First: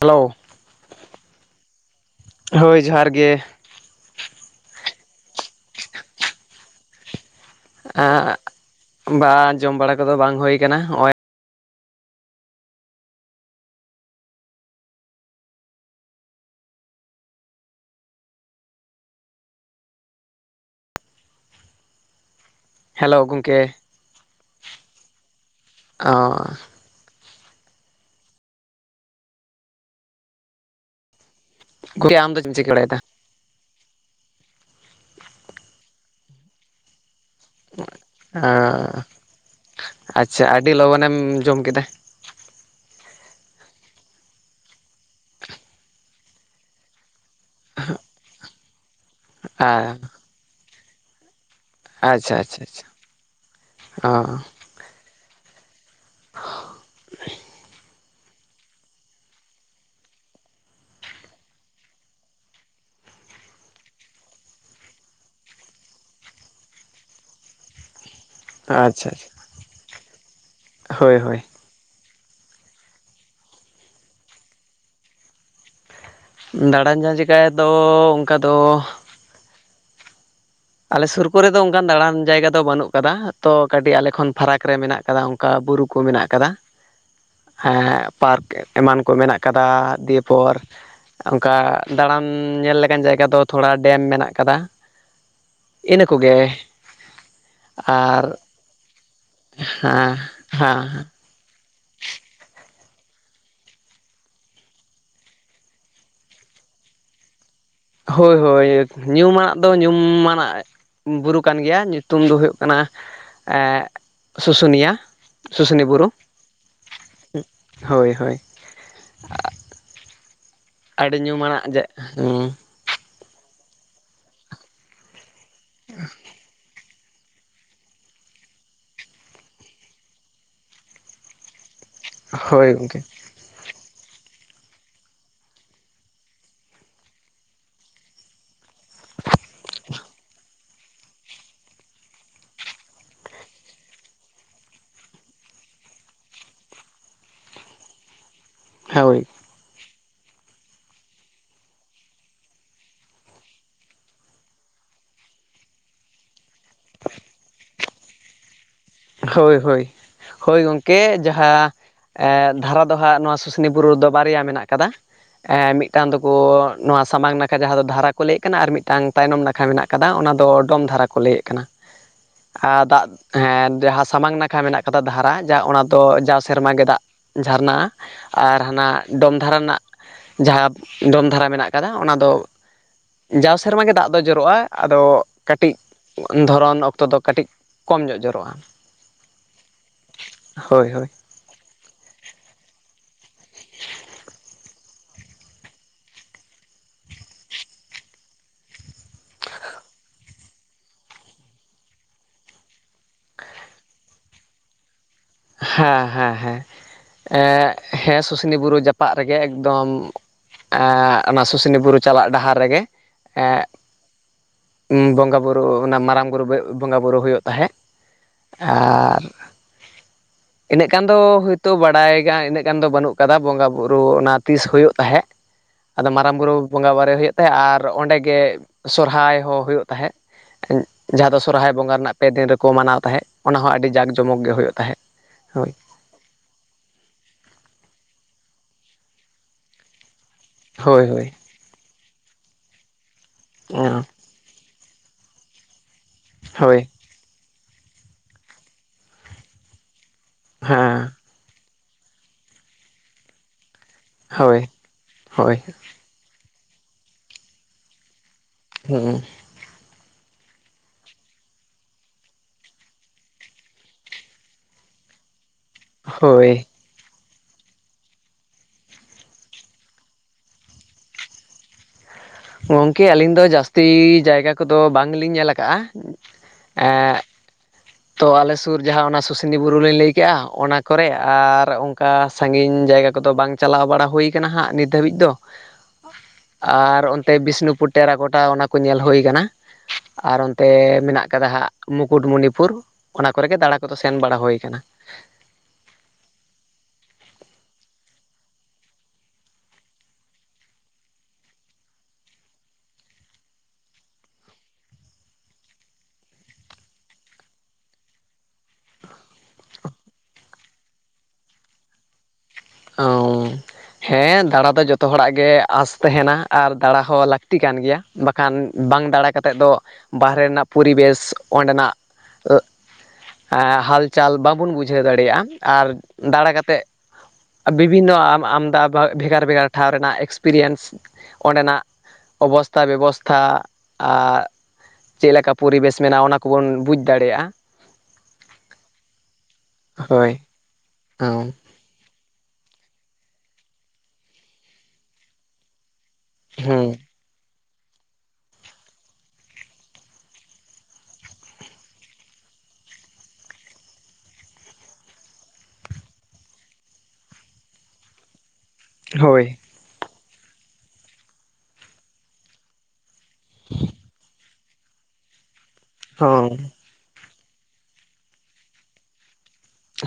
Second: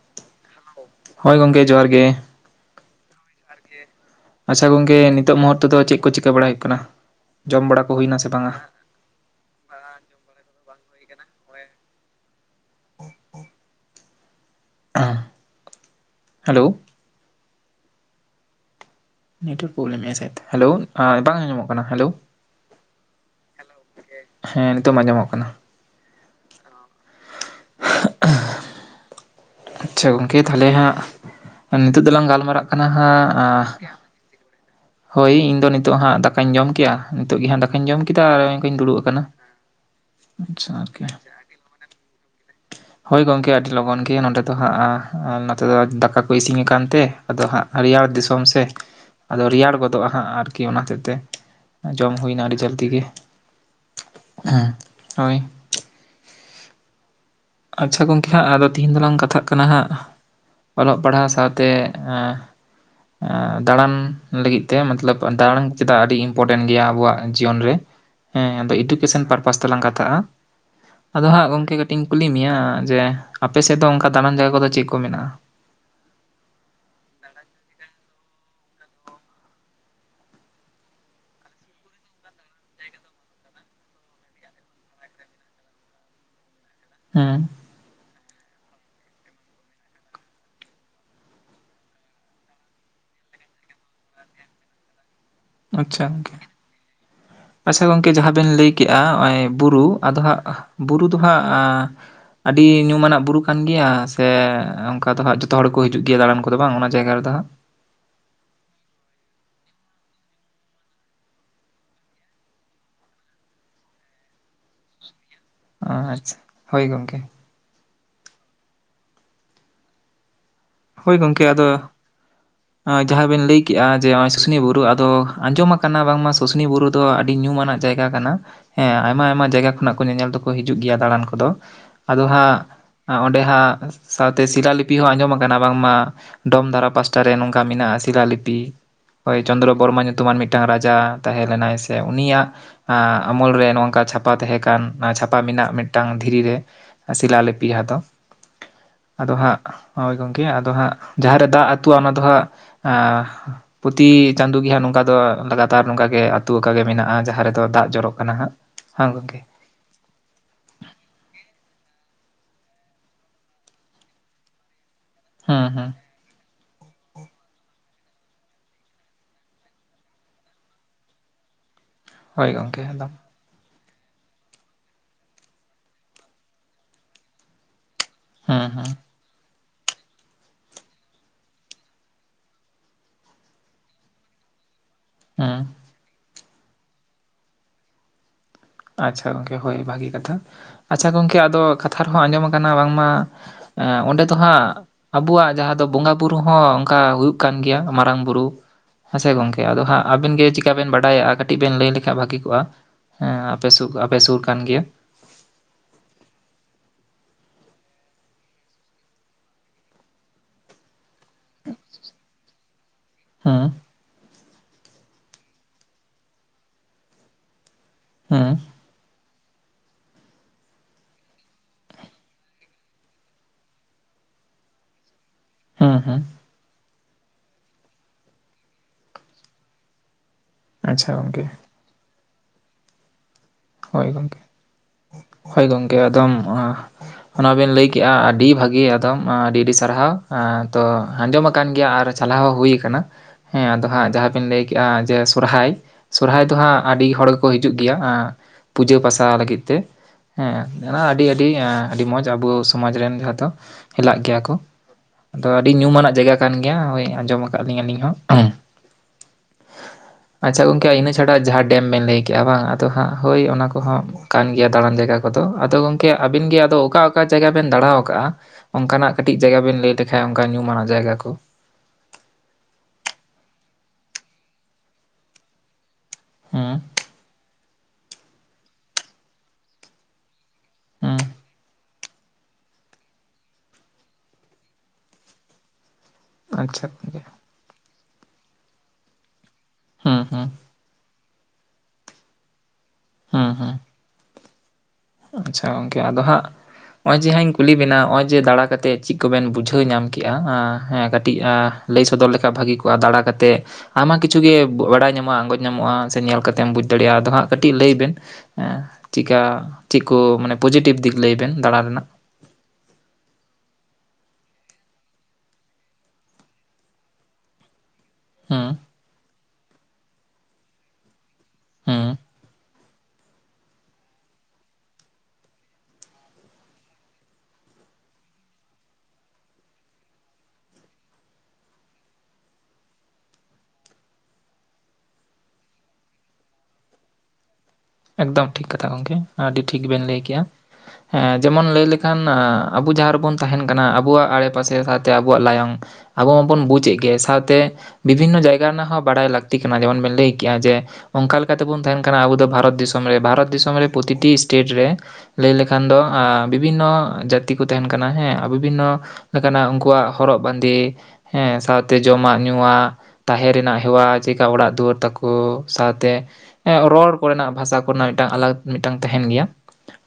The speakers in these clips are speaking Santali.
ᱦᱮᱞᱳ ᱦᱳᱭ ᱜᱚᱝᱠᱮ ᱡᱚᱦᱟᱨ ᱜᱮ ᱾ ᱦᱳᱭ ᱡᱚᱦᱟᱨ ᱜᱮ ᱟᱪᱪᱷᱟ ᱜᱚᱝᱠᱮ ᱱᱤᱛᱚᱜ ᱢᱩᱦᱩᱨᱛᱚ ᱫᱚ ᱪᱮᱫ ᱠᱚ ᱪᱤᱠᱟᱹ ᱵᱟᱲᱟ ᱦᱩᱭᱩᱜ ᱠᱟᱱᱟ? ᱡᱚᱢ ᱵᱟᱲᱟ ᱠᱚ ᱦᱩᱭᱱᱟ ᱥᱮ ᱵᱟᱝᱟ? ᱵᱟᱝ ᱡᱚᱢ ᱵᱟᱲᱟ ᱠᱚᱫᱚ ᱵᱟᱝ ᱦᱩᱭ ᱟᱠᱟᱱᱟ ᱱᱚᱜᱼᱚᱭ [inaudible] ᱦᱮᱞᱳ ᱱᱮᱴᱣᱟᱨᱠ ᱯᱨᱳᱵᱞᱮᱢ ᱮᱫᱟᱭ ᱥᱟᱭᱮᱫ ᱦᱮᱞᱳ ᱵᱟᱝ ᱟᱸᱡᱚᱢᱚᱜ ᱠᱟᱱᱟ ᱦᱮᱞᱳ᱾ ᱦᱮᱞᱳ ᱜᱚᱢᱠᱮ ᱦᱮᱸ ᱱᱤᱛᱚᱜ ᱢᱟ ᱟᱸᱡᱚᱢᱚᱜ ᱠᱟᱱᱟ᱾ ᱚᱸᱻ [inaudible] ᱟᱪᱪᱷᱟ ᱜᱚᱝᱠᱮ ᱛᱟᱦᱚᱞᱮ ᱦᱟᱸᱜ ᱱᱤᱛᱚᱜ ᱫᱚ ᱜᱚᱢᱠᱮ ᱞᱟᱝ ᱟᱢ ᱪᱮᱫ ᱮᱢ ᱪᱤᱠᱟᱹ ᱜᱟᱞᱢᱟᱨᱟᱜ ᱠᱟᱱᱟ ᱵᱟᱲᱟᱭᱮᱫᱟ ᱦᱟᱸᱜ ᱦᱳᱭ ᱤᱧ ᱫᱚ ᱱᱤᱛᱚᱜ ᱦᱟᱸᱜ ᱫᱟᱠᱟᱧ ᱡᱚᱢ ᱠᱮᱭᱟ ᱱᱤᱛᱚᱜ ᱜᱮ ᱦᱟᱸᱜ ᱫᱟᱠᱟᱧ ᱡᱚᱢ ᱠᱮᱫᱟ ᱟᱨ ᱚᱱᱠᱟᱧ ᱫᱩᱲᱩᱵ ᱟᱠᱟᱱᱟ᱾ ᱟᱪᱪᱷᱟ ᱟᱹᱰᱤ ᱞᱚᱜᱚᱱ ᱮᱢ ᱡᱚᱢ ᱠᱮᱫᱟ? [inaudible] ᱦᱳᱭ ᱜᱚᱢᱠᱮ ᱟᱹᱰᱤ ᱞᱚᱜᱚᱱ ᱜᱮ ᱱᱚᱸᱰᱮ ᱫᱚ ᱦᱟᱸᱜᱼᱟ ᱟᱨ ᱱᱚᱛᱮ ᱫᱚ ᱫᱟᱠᱟ ᱠᱚ ᱤᱥᱤᱱ ᱟᱠᱟᱱ ᱛᱮ ᱾ ᱟᱫᱚ ᱦᱟᱸᱜ ᱨᱮᱭᱟᱲ ᱫᱤᱥᱚᱢ ᱥᱮ ᱟᱫᱚ ᱨᱮᱭᱟᱲ ᱜᱚᱫᱚᱜᱼᱟ ᱟᱪᱪᱷᱟ ᱟᱨᱠᱤ ᱚᱱᱟ ᱦᱚᱛᱮᱡ ᱛᱮ ᱡᱚᱢ ᱦᱩᱭᱱᱟ ᱟᱹᱰᱤ ᱟᱪᱪᱷᱟ ᱟᱪᱪᱷᱟ ᱡᱚᱞᱫᱤ ᱜᱮ ᱚ ᱦᱮᱸ ᱦᱳᱭ [inaudible] ᱟᱪᱪᱷᱟ ᱜᱚᱝᱠᱮ ᱦᱟᱸᱜ ᱟᱫᱚ ᱛᱤᱦᱤᱧ ᱫᱚ ᱞᱟᱝ ᱠᱟᱛᱷᱟᱜ ᱠᱟᱱᱟ ᱦᱟᱸᱜ ᱚᱞᱚᱜ ᱯᱟᱲᱦᱟᱣ ᱥᱟᱶᱛᱮ ᱫᱟᱬᱟᱱ ᱞᱟᱹᱜᱤᱫ ᱛᱮ ᱾ ᱢᱚᱛᱞᱚᱵ ᱫᱟᱬᱟᱱ ᱪᱮᱫᱟᱜ ᱟᱹᱰᱤ ᱤᱢᱯᱚᱴᱮᱱ ᱜᱮᱭᱟ ᱟᱵᱚᱣᱟᱜ ᱡᱤᱭᱚᱱ ᱨᱮ? ᱦᱮᱸ ᱟᱫᱚ ᱟᱪᱪᱷᱟ ᱮᱰᱩᱠᱮᱥᱚᱱ ᱟᱪᱪᱷᱟ ᱯᱟᱨᱯᱟᱥ ᱛᱮᱞᱟᱝ ᱠᱟᱛᱷᱟᱜᱼᱟ ᱦᱳᱭ ᱟᱫᱚ ᱦᱳᱭ ᱦᱟᱸᱜ ᱜᱚᱝᱠᱮ [unintelligible] ᱠᱩᱞᱤ ᱢᱮᱭᱟ ᱡᱮ ᱟᱯᱮ ᱥᱮᱫ ᱫᱚ ᱚᱱᱠᱟ ᱫᱟᱬᱟᱱ ᱡᱟᱭᱜᱟ ᱠᱚᱫᱚ ᱪᱮᱫ ᱠᱚ ᱢᱮᱱᱟᱜᱼᱟ? ᱫᱟᱬᱟᱱ [unintelligible] ᱫᱚᱻ ᱚᱱᱠᱟ ᱫᱚᱻ ᱟᱞᱮ ᱥᱩᱨ ᱠᱚᱨᱮ ᱫᱚ ᱚᱱᱠᱟᱱ ᱫᱟᱬᱟᱱ ᱡᱟᱭᱜᱟ ᱫᱚ ᱵᱟᱹᱱᱩᱜ ᱟᱠᱟᱫᱟ᱾ ᱛᱚ ᱠᱟᱹᱴᱤᱡ ᱟᱞᱮ ᱠᱷᱚᱱ ᱯᱷᱟᱨᱟᱠ ᱨᱮ ᱢᱮᱱᱟᱜ ᱟᱠᱟᱫᱟ᱾ ᱚᱱᱠᱟ ᱵᱩᱨᱩ ᱠᱚ ᱢᱮᱱᱟᱜ ᱟᱠᱟᱫᱟ᱾ ᱦᱮᱸ ᱦᱮ ᱯᱟᱨᱠ ᱮᱢᱟᱱ ᱠᱚ ᱢᱮᱱᱟᱜ ᱟᱠᱟᱫᱟ ᱫᱤᱭᱮ ᱯᱚᱨ ᱚᱱᱠᱟ ᱫᱟᱬᱟᱱ ᱧᱮᱞ ᱞᱮᱠᱟᱱ ᱡᱟᱭᱜᱟ ᱫᱚ ᱛᱷᱚᱲᱟ ᱰᱮᱢ ᱢᱮᱱᱟᱜ ᱟᱠᱟᱫᱟ᱾ ᱟᱪᱪᱷᱟ ᱤᱱᱟᱹ ᱜᱚᱝᱠᱮ ᱠᱚᱜᱮ ᱟᱪᱪᱷᱟ ᱜᱚᱝᱠᱮ ᱟᱨ ᱡᱟᱦᱟᱸ ᱵᱮᱱ ᱞᱟᱹᱭ ᱠᱮᱜᱼᱟ ᱱᱚᱜᱼᱚᱭ ᱵᱩᱨᱩ ᱦᱮᱸ ᱟᱫᱚ ᱦᱟᱸᱜ ᱦᱮᱸ ᱵᱩᱨᱩ ᱫᱚ ᱦᱟᱸᱜ ᱟᱹᱰᱤ ᱧᱩᱢᱟᱱᱟᱜ ᱵᱩᱨᱩ ᱠᱟᱱ ᱜᱮᱭᱟ ᱥᱮ ᱚᱱᱠᱟ ᱫᱚ ᱦᱟᱸᱜ ᱡᱚᱛᱚ ᱦᱚᱲ ᱠᱚ ᱦᱤᱡᱩᱜ ᱜᱮᱭᱟ ᱫᱟᱬᱟᱱ ᱠᱚᱫᱚ ᱵᱟᱝ ᱚᱱᱟ ᱡᱟᱭᱜᱟ ᱨᱮᱫᱚ ᱦᱟᱸᱜ ᱦᱳᱭ ᱦᱳᱭ ᱧᱩᱢᱟᱜ ᱫᱚ ᱧᱩᱢᱟᱱᱟᱜ ᱵᱩᱨᱩ ᱠᱟᱱ ᱜᱮᱭᱟ ᱧᱩᱛᱩᱢ ᱫᱚ ᱦᱩᱭᱩᱜ ᱠᱟᱱᱟ ᱥᱩᱥᱩᱱᱤᱭᱟ ᱥᱩᱥᱩᱱᱤ ᱵᱩᱨᱩ ᱟᱪᱪᱷᱟ ᱦᱳᱭ ᱜᱚᱝᱠᱮ ᱦᱳᱭ ᱦᱳᱭ ᱦᱳᱭ ᱟᱹᱰᱤ ᱜᱚᱢᱠᱮ ᱧᱩᱢᱟᱱᱟᱜ ᱟᱫᱚ ᱡᱮ ᱡᱟᱦᱟᱸ ᱵᱤᱱ ᱞᱟᱹᱭ ᱠᱮᱜᱼᱟ ᱡᱮ ᱱᱚᱜᱼᱚᱭ ᱥᱩᱥᱩᱱᱤ ᱵᱩᱨᱩ ᱟᱫᱚ ᱟᱸᱡᱚᱢ ᱟᱠᱟᱱᱟ ᱵᱟᱝᱢᱟ ᱥᱩᱥᱱᱤ ᱵᱩᱨᱩ ᱫᱚ ᱟᱹᱰᱤ ᱧᱩᱢᱟᱱᱟᱜ ᱡᱟᱭᱜᱟ ᱠᱟᱱᱟ ᱾ ᱦᱮᱸ ᱟᱭᱢᱟ ᱟᱭᱢᱟ ᱡᱟᱭᱜᱟ ᱠᱷᱚᱱᱟᱜ ᱠᱚ ᱧᱮᱧᱮᱞ ᱫᱚᱠᱚ ᱦᱤᱡᱩᱜ ᱜᱮᱭᱟ ᱫᱟᱬᱟᱱ ᱠᱚᱫᱚ ᱾ ᱟᱫᱚ ᱦᱟᱸᱜ ᱦᱳᱭ ᱜᱚᱢᱠᱮ ᱚᱸᱰᱮ ᱦᱟᱸᱜ ᱥᱟᱶᱛᱮ ᱥᱤᱞᱟ ᱞᱤᱯᱤ ᱦᱚᱸ ᱟᱸᱡᱚᱢ ᱟᱠᱟᱼᱼ ᱠᱟᱱᱟ ᱵᱟᱝᱢᱟ ᱰᱚᱢ ᱫᱷᱟᱨᱟ ᱯᱟᱥᱴᱟ ᱨᱮ ᱱᱚᱝᱠᱟ ᱢᱮᱱᱟᱜᱼᱟ ᱥᱤᱞᱟ ᱞᱤᱯᱤ ᱦᱳᱭ ᱪᱚᱱᱫᱨᱚ ᱵᱚᱨᱢᱟ ᱧᱩᱛᱩᱢᱟᱱ ᱢᱤᱫᱴᱟᱝ ᱨᱟᱡᱟ ᱛᱟᱦᱮᱸ ᱞᱮᱱᱟᱭ ᱥᱮ ᱩᱱᱤᱭᱟᱜ ᱟᱢᱚᱞ ᱨᱮ ᱱᱚᱝᱠᱟ ᱪᱷᱟᱯᱟ ᱛᱟᱦᱮᱸ ᱠᱟᱱ ᱪᱷᱟᱯᱟ ᱢᱮᱱᱟᱜ ᱢᱤᱫᱴᱟᱝ ᱫᱷᱤᱨᱤ ᱨᱮ ᱾ ᱥᱤᱞᱟ ᱞᱤᱯᱤ ᱡᱟᱦᱟᱸᱫᱚ ᱦᱳᱭ ᱟᱫᱚ ᱦᱟᱸᱜ ᱦᱳᱭ ᱜᱚᱝᱠᱮ ᱟᱫᱚ ᱦᱟᱸᱜ ᱡᱟᱦᱟᱸ ᱨᱮ ᱫᱟᱜ ᱟᱹᱛᱩᱜᱟ ᱚᱱᱟ ᱫᱚ ᱦᱟᱸᱜ ᱮᱸ ᱯᱨᱚᱛᱤ ᱪᱟᱸᱫᱳ ᱜᱮ ᱦᱟᱸᱜ ᱱᱚᱝᱠᱟ ᱫᱚ ᱞᱟᱜᱟᱛᱟᱨ ᱱᱚᱝᱠᱟ ᱜᱮ ᱟᱹᱛᱩ ᱚᱠᱟ ᱜᱮ ᱢᱮᱱᱟᱜᱼᱟ ᱡᱟᱦᱟᱸ ᱨᱮᱫᱚ ᱫᱟᱜ ᱡᱚᱨᱚᱜ ᱠᱟᱱᱟ ᱦᱟᱸᱜ ᱦᱮᱸ ᱜᱚᱝᱠᱮ ᱦᱳᱭ ᱦᱳᱭ ᱦᱳᱭ ᱜᱚᱢᱠᱮ ᱡᱟᱦᱟᱸ ᱫᱷᱟᱨᱟ ᱫᱚ ᱦᱟᱸᱜ ᱱᱚᱣᱟ ᱥᱩᱥᱱᱤ ᱵᱩᱨᱩ ᱨᱮᱫᱚ ᱵᱟᱨᱭᱟ ᱢᱮᱱᱟᱜ ᱟᱠᱟᱫᱟ ᱾ ᱦᱩᱸ ᱮᱸᱻ ᱢᱤᱫᱴᱟᱝ ᱫᱚ [inaudible] ᱱᱚᱣᱟ ᱥᱟᱢᱟᱝ ᱱᱟᱠᱷᱟ ᱡᱟᱦᱟᱸ ᱫᱚ ᱫᱷᱟᱨᱟ ᱠᱚ ᱞᱟᱹᱭᱮᱫ ᱠᱟᱱᱟ ᱟᱨ ᱢᱤᱫᱴᱟᱝ ᱛᱟᱭᱱᱚᱢ ᱱᱟᱠᱷᱟ ᱢᱮᱱᱟᱜ ᱟᱠᱟᱫᱟ ᱚᱱᱟ ᱫᱚ ᱰᱚᱢ ᱫᱷᱟᱨᱟ ᱠᱚ ᱞᱟᱹᱭᱮᱫ ᱠᱟᱱᱟ ᱦᱳᱭ ᱾ ᱜᱚᱝᱠᱮ ᱟᱨ ᱫᱟᱜ ᱮᱠᱫᱚᱢ ᱦᱮᱸ ᱡᱟᱦᱟᱸ ᱥᱟᱢᱟᱝ ᱱᱟᱠᱷᱟ ᱢᱮᱱᱟᱜ ᱠᱟᱫᱟ ᱫᱷᱟᱨᱟ ᱡᱟᱦᱟᱸ ᱚᱱᱟ ᱫᱚ ᱡᱟᱣ ᱥᱮᱨᱢᱟ ᱜᱮ ᱫᱟᱜ ᱡᱷᱟᱨᱱᱟᱼᱟ᱾ ᱟᱨ ᱦᱩᱸ ᱦᱟᱱᱟ ᱦᱩᱸ ᱰᱚᱢ ᱫᱷᱟᱨᱟ ᱱᱟᱜ ᱡᱟᱦᱟᱸ ᱰᱚᱢ ᱫᱷᱟᱨᱟ ᱢᱮᱱᱟᱜ ᱠᱟᱫᱟ ᱚᱱᱟ ᱫᱚ ᱡᱟᱣ ᱥᱮᱨᱢᱟ ᱜᱮ ᱫᱟᱜ ᱫᱚ ᱡᱚᱨᱚᱜᱼᱟ, ᱟᱫᱚ ᱦᱩᱸ ᱠᱟᱹᱴᱤᱡ ᱫᱷᱚᱨᱚᱱ ᱚᱠᱛᱚ ᱫᱚ ᱠᱟᱹᱴᱤᱡ ᱠᱚᱢ ᱧᱚᱜ ᱡᱚᱨᱚᱜᱼᱟ᱾ ᱟᱪᱪᱷᱟ ᱜᱚᱝᱠᱮ ᱦᱳᱭ ᱵᱷᱟᱹᱜᱤ ᱠᱟᱛᱷᱟ, ᱦᱳᱭ ᱦᱳᱭ ᱟᱪᱪᱷᱟ ᱜᱚᱝᱠᱮ ᱟᱫᱚ ᱠᱟᱛᱷᱟ ᱨᱮᱦᱚᱸ ᱟᱸᱡᱚᱢ ᱠᱟᱱᱟ ᱵᱟᱝᱢᱟ ᱚᱸᱰᱮ ᱫᱚ ᱦᱟᱸᱜ ᱟᱵᱚᱣᱟᱜ ᱡᱟᱦᱟᱸ ᱫᱚ ᱵᱚᱸᱜᱟ ᱵᱩᱨᱩ ᱦᱚᱸ ᱚᱱᱠᱟ ᱦᱩᱭᱩᱜ ᱠᱟᱱ ᱜᱮᱭᱟ ᱢᱟᱨᱟᱝ ᱵᱩᱨᱩ᱾ ᱦᱮᱸ ᱥᱮ ᱜᱚᱝᱠᱮ ᱟᱫᱚ ᱦᱟᱸᱜ ᱟᱵᱤᱱ ᱜᱮ ᱪᱤᱠᱟᱹ ᱵᱮᱱ ᱵᱟᱰᱟᱭᱟ ᱠᱟᱹᱴᱤᱡ ᱵᱮᱱ ᱞᱟᱹᱭ ᱞᱮᱠᱷᱟᱜ ᱵᱷᱟᱹᱜᱤ ᱠᱚᱜᱼᱟ? ᱟᱯᱮ ᱥᱩᱨ ᱟᱯᱮ ᱥᱩᱨ ᱠᱟᱱ ᱜᱮᱭᱟ? ᱦᱮᱸᱻᱦᱮᱸᱻᱦᱮᱸᱻ᱾ ᱦᱮᱸ ᱥᱩᱥᱱᱤ ᱵᱩᱨᱩ ᱡᱟᱯᱟᱜ ᱨᱮᱜᱮ ᱮᱠᱫᱚᱢ᱾ ᱚᱱᱟ ᱥᱩᱥᱱᱤ ᱵᱩᱨᱩ ᱪᱟᱞᱟᱜ ᱰᱟᱦᱟᱨ ᱨᱮᱜᱮ ᱮᱸᱻ ᱦᱩᱸ ᱵᱚᱸᱜᱟ ᱵᱩᱨᱩ ᱚᱱᱟ ᱢᱟᱨᱟᱝ ᱵᱩᱨᱩ ᱵᱚᱸᱜᱟ ᱵᱩᱨᱩ ᱦᱳᱭᱳᱜ ᱛᱟᱦᱮᱸᱜ, ᱦᱩᱸ ᱟᱨ ᱤᱱᱟᱹᱜ ᱜᱟᱱ ᱫᱚ ᱦᱚᱭᱛᱚ ᱵᱟᱲᱟᱭ ᱠᱟᱜᱼᱟ, ᱤᱱᱟᱹᱜ ᱜᱟᱱ ᱫᱚ ᱵᱟᱹᱱᱩᱜ ᱠᱟᱫᱟ ᱵᱚᱸᱜᱟ ᱵᱩᱨᱩ ᱚᱱᱟ ᱛᱤᱥ ᱦᱳᱭᱜ ᱛᱟᱦᱮᱸᱜ ᱦᱩᱸ ᱟᱫᱚ ᱦᱩᱸ ᱢᱟᱨᱟᱝ ᱵᱩᱨᱩ ᱵᱚᱸᱜᱟ ᱵᱟᱨᱮ ᱦᱩᱭᱩᱜ ᱛᱟᱦᱮᱸᱜ, ᱟᱨ ᱚᱸᱰᱮ ᱜᱮ ᱥᱚᱨᱦᱟᱭ ᱦᱚᱸ ᱦᱩᱭᱩᱜ ᱛᱟᱦᱮᱸᱜ᱾ ᱟᱪᱪᱷᱟ ᱡᱟᱦᱟᱸ ᱫᱚ ᱜᱚᱝᱠᱮ ᱥᱚᱨᱦᱟᱭ ᱵᱚᱸᱜᱟ ᱨᱮᱱᱟᱜ ᱯᱮ ᱫᱤᱱ ᱨᱮᱠᱚ ᱢᱟᱱᱟᱣ ᱛᱟᱦᱮᱸᱜ, ᱚᱱᱟ ᱦᱚᱸ ᱟᱹᱰᱤ ᱡᱟᱸᱠ ᱦᱳᱭ ᱜᱚᱝᱠᱮ ᱡᱚᱢᱚᱠ ᱜᱮ ᱦᱩᱭᱩᱜ ᱛᱟᱦᱮᱸᱜ᱾ ᱦᱳᱭ ᱜᱚᱢᱠᱮ ᱮᱠᱫᱚᱢ ᱚᱱᱟᱵᱤᱱ ᱞᱟᱹᱭ ᱠᱮᱜᱼᱟ ᱟᱹᱰᱤ ᱵᱷᱟᱹᱜᱤ, ᱮᱠᱫᱚᱢ ᱟᱹᱰᱤ ᱟᱹᱰᱤ ᱥᱟᱨᱦᱟᱣ᱾ ᱮᱸ ᱛᱚ ᱦᱳᱭ ᱦᱳᱭ ᱟᱸᱡᱚᱢ ᱟᱠᱟᱱ ᱜᱮᱭᱟ ᱟᱨ ᱪᱟᱞᱟᱣ ᱦᱚᱸ ᱦᱩᱭ ᱠᱟᱱᱟ, ᱦᱮᱸ ᱟᱫᱚ ᱦᱟᱸᱜ ᱡᱟᱦᱟᱸ ᱵᱤᱱ ᱞᱟᱹᱭ ᱡᱮ ᱥᱚᱨᱦᱟᱭ ᱥᱚᱨᱦᱟᱭ ᱫᱚ ᱦᱟᱸᱜ ᱦᱳᱭ ᱟᱹᱰᱤ ᱦᱚᱲ ᱜᱮᱠᱚ ᱦᱤᱡᱩᱜ ᱜᱮᱭᱟ ᱯᱩᱡᱟᱹ ᱯᱟᱥᱟ ᱞᱟᱹᱜᱤᱫ ᱛᱮ, ᱦᱮᱸ ᱚᱱᱟ ᱟᱹᱰᱤ ᱟᱹᱰᱤ ᱟᱹᱰᱤ ᱢᱚᱡᱽ ᱟᱵᱚ ᱥᱚᱢᱟᱡᱽ ᱨᱮᱱ, ᱡᱟᱦᱟᱸ ᱫᱚ ᱦᱮᱞᱟᱜ ᱜᱮᱭᱟ ᱠᱚ ᱦᱳᱭ ᱟᱫᱚ ᱦᱳᱭ ᱟᱹᱰᱤ ᱧᱩᱢᱟᱱᱟᱜ ᱡᱟᱭᱜᱟ ᱠᱟᱱ ᱜᱮᱭᱟ, ᱦᱳᱭ ᱟᱸᱡᱚᱢ ᱟᱠᱟᱫ ᱞᱤᱧ ᱟᱹᱞᱤᱧ ᱦᱚᱸ᱾ ᱦᱩᱸ ᱟᱪᱪᱷᱟ ᱜᱚᱝᱠᱮ ᱤᱱᱟᱹ ᱪᱷᱟᱰᱟ ᱡᱟᱦᱟᱸ ᱰᱮᱢ ᱵᱮᱱ ᱞᱟᱹᱭ ᱠᱮᱫᱼᱟ, ᱵᱟᱝ ᱟᱫᱚ ᱦᱟᱸᱜ ᱦᱳᱭ ᱚᱱᱟ ᱠᱚᱦᱚᱸ ᱠᱟᱱ ᱜᱮᱭᱟ ᱫᱟᱬᱟᱱ ᱡᱟᱭᱜᱟ ᱠᱚᱫᱚ, ᱟᱫᱚ ᱜᱚᱢᱠᱮ ᱟᱵᱤᱱ ᱦᱳᱭ ᱜᱮ ᱟᱫᱚ ᱚᱠᱟ? ᱚᱠᱟ ᱡᱟᱭᱜᱟ ᱵᱮᱱ ᱫᱟᱲᱟ ᱠᱟᱜᱼᱟ, ᱚᱱᱠᱟᱱᱟᱜ ᱠᱟᱹᱴᱤᱡ ᱡᱟᱭᱜᱟ ᱵᱮᱱ ᱞᱟᱹᱭ ᱞᱮᱠᱷᱟᱡ, ᱚᱱᱠᱟ ᱧᱩᱢᱟᱱᱟᱜ ᱡᱟᱭᱜᱟ ᱠᱚ? ᱜᱚᱝᱠᱮ ᱟᱹᱞᱤᱧ ᱫᱚ ᱡᱟᱹᱥᱛᱤ ᱡᱟᱭᱜᱟ ᱠᱚᱫᱚ ᱵᱟᱝ ᱞᱤᱧ ᱧᱮᱞ ᱠᱟᱜᱼᱟ᱾ᱮᱸ ᱦᱩᱸ ᱛᱚ ᱟᱞᱮ ᱥᱩᱨ ᱡᱟᱦᱟᱸ ᱚᱱᱟ ᱥᱩᱥᱱᱤ ᱵᱩᱨᱩ ᱞᱤᱧ ᱞᱟᱹᱭ ᱠᱮᱜᱼᱟ ᱚᱱᱟ ᱠᱚᱨᱮ ᱦᱩᱸ ᱟᱨ ᱚᱱᱠᱟ ᱥᱟᱺᱜᱤᱧ ᱡᱟᱭᱜᱟ ᱠᱚᱫᱚ ᱵᱟᱝ ᱪᱟᱞᱟᱣ ᱵᱟᱲᱟ ᱦᱩᱭ ᱠᱟᱱᱟ, ᱦᱟᱸᱜ ᱱᱤᱛ ᱫᱷᱟᱹᱵᱤᱡ ᱫᱚ᱾ [inaudible] ᱟᱪᱪᱷᱟ ᱟᱨ ᱜᱚᱝᱠᱮ ᱚᱱᱛᱮ ᱵᱤᱥᱱᱩᱯᱩᱨ ᱴᱮᱨᱟ ᱠᱳᱴᱟ ᱚᱱᱟ ᱠᱚ ᱧᱮᱞ ᱦᱩᱭ ᱠᱟᱱᱟ᱾ ᱦᱩᱸ ᱟᱨ ᱦᱩᱸ ᱚᱱᱛᱮ ᱢᱮᱱᱟᱜ ᱠᱟᱫᱟ ᱦᱟᱸᱜ ᱢᱩᱠᱩᱴᱢᱚᱱᱤᱯᱩᱨ᱾ ᱚᱱᱟ ᱠᱚᱨᱮ ᱦᱩᱸ ᱜᱮ ᱦᱩᱸ ᱫᱟᱬᱟ ᱠᱚᱫᱚ ᱥᱮᱱ ᱵᱟᱲᱟ ᱦᱳᱭ ᱠᱟᱱᱟ ᱾ ᱟᱪᱪᱷᱟ ᱜᱚᱝᱠᱮ ᱟᱫᱚ ᱦᱟᱸᱜ ᱦᱚᱜᱼᱚᱭ ᱡᱮ ᱦᱟᱸ ᱤᱧ ᱠᱩᱞᱤ ᱵᱤᱱᱟ ᱦᱚᱜᱼᱚᱭ ᱡᱮ ᱫᱟᱬᱟ ᱠᱟᱛᱮᱜ ᱪᱮᱜ ᱠᱚᱵᱤᱱ ᱵᱩᱡᱷᱟᱹᱣ ᱧᱟᱢ ᱠᱮᱜᱼᱟ? ᱦᱮᱸ ᱠᱟᱹᱴᱤᱡ ᱞᱟᱹᱭ ᱥᱚᱫᱚᱨ ᱞᱮᱠᱷᱟᱜ ᱵᱷᱟᱹᱜᱤ ᱠᱚᱜᱼᱟ ᱫᱟᱬᱟ ᱠᱟᱛᱮᱜ? ᱟᱭᱢᱟ ᱠᱤᱪᱷᱩ ᱜᱮ ᱵᱟᱲᱟᱭ ᱧᱟᱢᱚᱜᱼᱟ, ᱟᱸᱜᱚᱡ ᱧᱟᱢᱚᱜᱼᱟ, ᱥᱮ ᱧᱮᱞ ᱠᱟᱛᱮᱢ ᱵᱩᱡᱽ ᱫᱟᱲᱮᱭᱟᱜᱼᱟ ᱟᱫᱚ ᱦᱟᱸᱜ ᱠᱟᱹᱴᱤᱡ ᱞᱟᱹᱭ ᱵᱤᱱ? ᱦᱮᱸ ᱪᱤᱜᱠᱟ ᱪᱮᱜ ᱠᱚ ᱢᱟᱱᱮ ᱯᱚᱡᱮᱴᱤᱵᱷ ᱫᱤᱠ ᱞᱟᱹᱭ ᱵᱮᱱ ᱫᱟᱬᱟ ᱨᱮᱱᱟᱜ? ᱚᱸᱻ᱾ ᱦᱮᱸ ᱫᱟᱬᱟ ᱫᱚ ᱡᱚᱛᱚ ᱦᱚᱲᱟᱜ ᱜᱮ ᱟᱥ ᱛᱟᱦᱮᱸᱱᱟ, ᱟᱨ ᱫᱟᱬᱟ ᱦᱚᱸ ᱞᱟᱹᱠᱛᱤ ᱠᱟᱱ ᱜᱮᱭᱟ᱾ ᱵᱟᱠᱷᱟᱱ ᱦᱩᱸ ᱵᱟᱝ ᱫᱟᱬᱟ ᱠᱟᱛᱮᱜ ᱫᱚ ᱵᱟᱦᱟᱨᱮ ᱨᱮᱱᱟᱜ ᱯᱚᱨᱤᱵᱮᱥ ᱚᱸᱰᱮᱱᱟᱜ ᱦᱩᱸ ᱦᱟᱞᱪᱟᱞ ᱵᱟᱵᱚᱱ ᱵᱩᱡᱷᱟᱹᱣ ᱫᱟᱲᱮᱭᱟᱜᱼᱟ, ᱟᱨ ᱫᱟᱲᱟ ᱠᱟᱛᱮᱜ ᱵᱤᱵᱷᱤᱱᱱᱚ ᱟᱢᱫᱟ ᱵᱷᱮᱜᱟᱨ ᱵᱷᱮᱜᱟᱨ ᱴᱷᱟᱶ ᱨᱮᱱᱟᱜ ᱮᱠᱥᱯᱮᱨᱤᱭᱮᱱᱥ ᱚᱸᱰᱮᱱᱟᱜ ᱚᱵᱚᱥᱛᱟ ᱵᱮᱵᱚᱥᱛᱷᱟ ᱟᱨ ᱪᱮᱜ ᱞᱮᱠᱟ ᱯᱚᱨᱤᱵᱮᱥ ᱢᱮᱱᱟᱜᱼᱟ, ᱚᱱᱟ ᱠᱚᱵᱚᱱ ᱵᱩᱡᱽ ᱫᱟᱲᱮᱭᱟᱜᱼᱟ᱾ ᱮᱠᱫᱚᱢ ᱴᱷᱤᱠ ᱠᱟᱛᱷᱟ ᱜᱚᱝᱠᱮ ᱟᱹᱰᱤ ᱴᱷᱤᱠ ᱵᱮᱱ ᱞᱟᱹᱭ ᱦᱳᱭ ᱠᱮᱜᱼᱟ, ᱦᱮᱸ ᱦᱚᱸ ᱡᱮᱢᱚᱱ ᱞᱟᱹᱭ ᱞᱮ ᱠᱷᱟᱱ ᱟᱵᱚ ᱡᱟᱦᱟᱸ ᱨᱮᱵᱚᱱ ᱛᱟᱦᱮᱸᱱ ᱠᱟᱱᱟ, ᱟᱵᱚᱣᱟᱜ ᱟᱲᱮ ᱯᱟᱥᱮ ᱥᱟᱶᱛᱮ ᱟᱵᱚᱣᱟᱜ ᱞᱟᱭᱚᱝ ᱟᱵᱚ ᱢᱟᱵᱚᱱ ᱵᱩᱡ ᱦᱩᱸ ᱮᱜ ᱜᱮ ᱥᱟᱶᱛᱮ ᱵᱤᱵᱷᱤᱱᱚ ᱡᱟᱭᱜᱟ ᱨᱮᱱᱟᱜ ᱦᱚᱸ ᱵᱟᱰᱟᱭ ᱞᱟᱹᱠᱛᱤ ᱠᱟᱱᱟ ᱾ ᱡᱮᱢᱚᱱ ᱵᱮᱱ ᱞᱟᱹᱭ ᱠᱮᱜᱼᱟ ᱡᱮ, ᱚᱱᱠᱟ ᱞᱮᱠᱟᱛᱮᱵᱚᱱ ᱛᱟᱦᱮᱱ ᱠᱟᱱᱟ ᱟᱵᱚ ᱫᱚ ᱵᱷᱟᱨᱚᱛ ᱵᱷᱟᱨᱚᱛ ᱫᱤᱥᱚᱢ ᱨᱮ ᱵᱷᱟᱨᱚᱛ ᱫᱤᱥᱚᱢ ᱨᱮ ᱯᱨᱚᱛᱤᱴᱤ ᱥᱴᱮᱴ ᱨᱮ ᱞᱟᱹᱭ ᱞᱮᱠᱷᱟᱱ ᱫᱚ ᱵᱤᱵᱷᱤᱱᱱᱚ ᱡᱟᱹᱛᱤ ᱠᱚ ᱛᱟᱦᱮᱱ ᱠᱟᱱᱟ ᱦᱮᱸ ᱵᱤᱵᱷᱤᱱᱱᱚ ᱦᱳᱭ ᱞᱮᱠᱟᱱᱟᱜ ᱩᱱᱠᱩᱣᱟᱜ ᱦᱚᱨᱚᱜ ᱵᱟᱸᱫᱮ ᱦᱮᱸ ᱥᱟᱶᱛᱮ ᱡᱚᱢᱟᱜ ᱧᱩ ᱟᱜ ᱛᱟᱦᱮᱸ ᱨᱮᱱᱟᱜ ᱦᱮᱣᱟ ᱪᱮᱠᱟ ᱚᱲᱟᱜ ᱫᱩᱣᱟᱹᱨ ᱛᱟᱠᱚ ᱥᱟᱶᱛᱮ ᱦᱚᱸ ᱨᱚᱲ ᱠᱚᱨᱮᱱᱟᱜ ᱵᱷᱟᱥᱟ ᱠᱚᱨᱮᱱᱟᱜ ᱢᱤᱫᱴᱟᱝ ᱟᱞᱟᱜᱽ ᱢᱤᱫᱴᱟᱝ ᱛᱟᱦᱮᱱ ᱜᱮᱭᱟ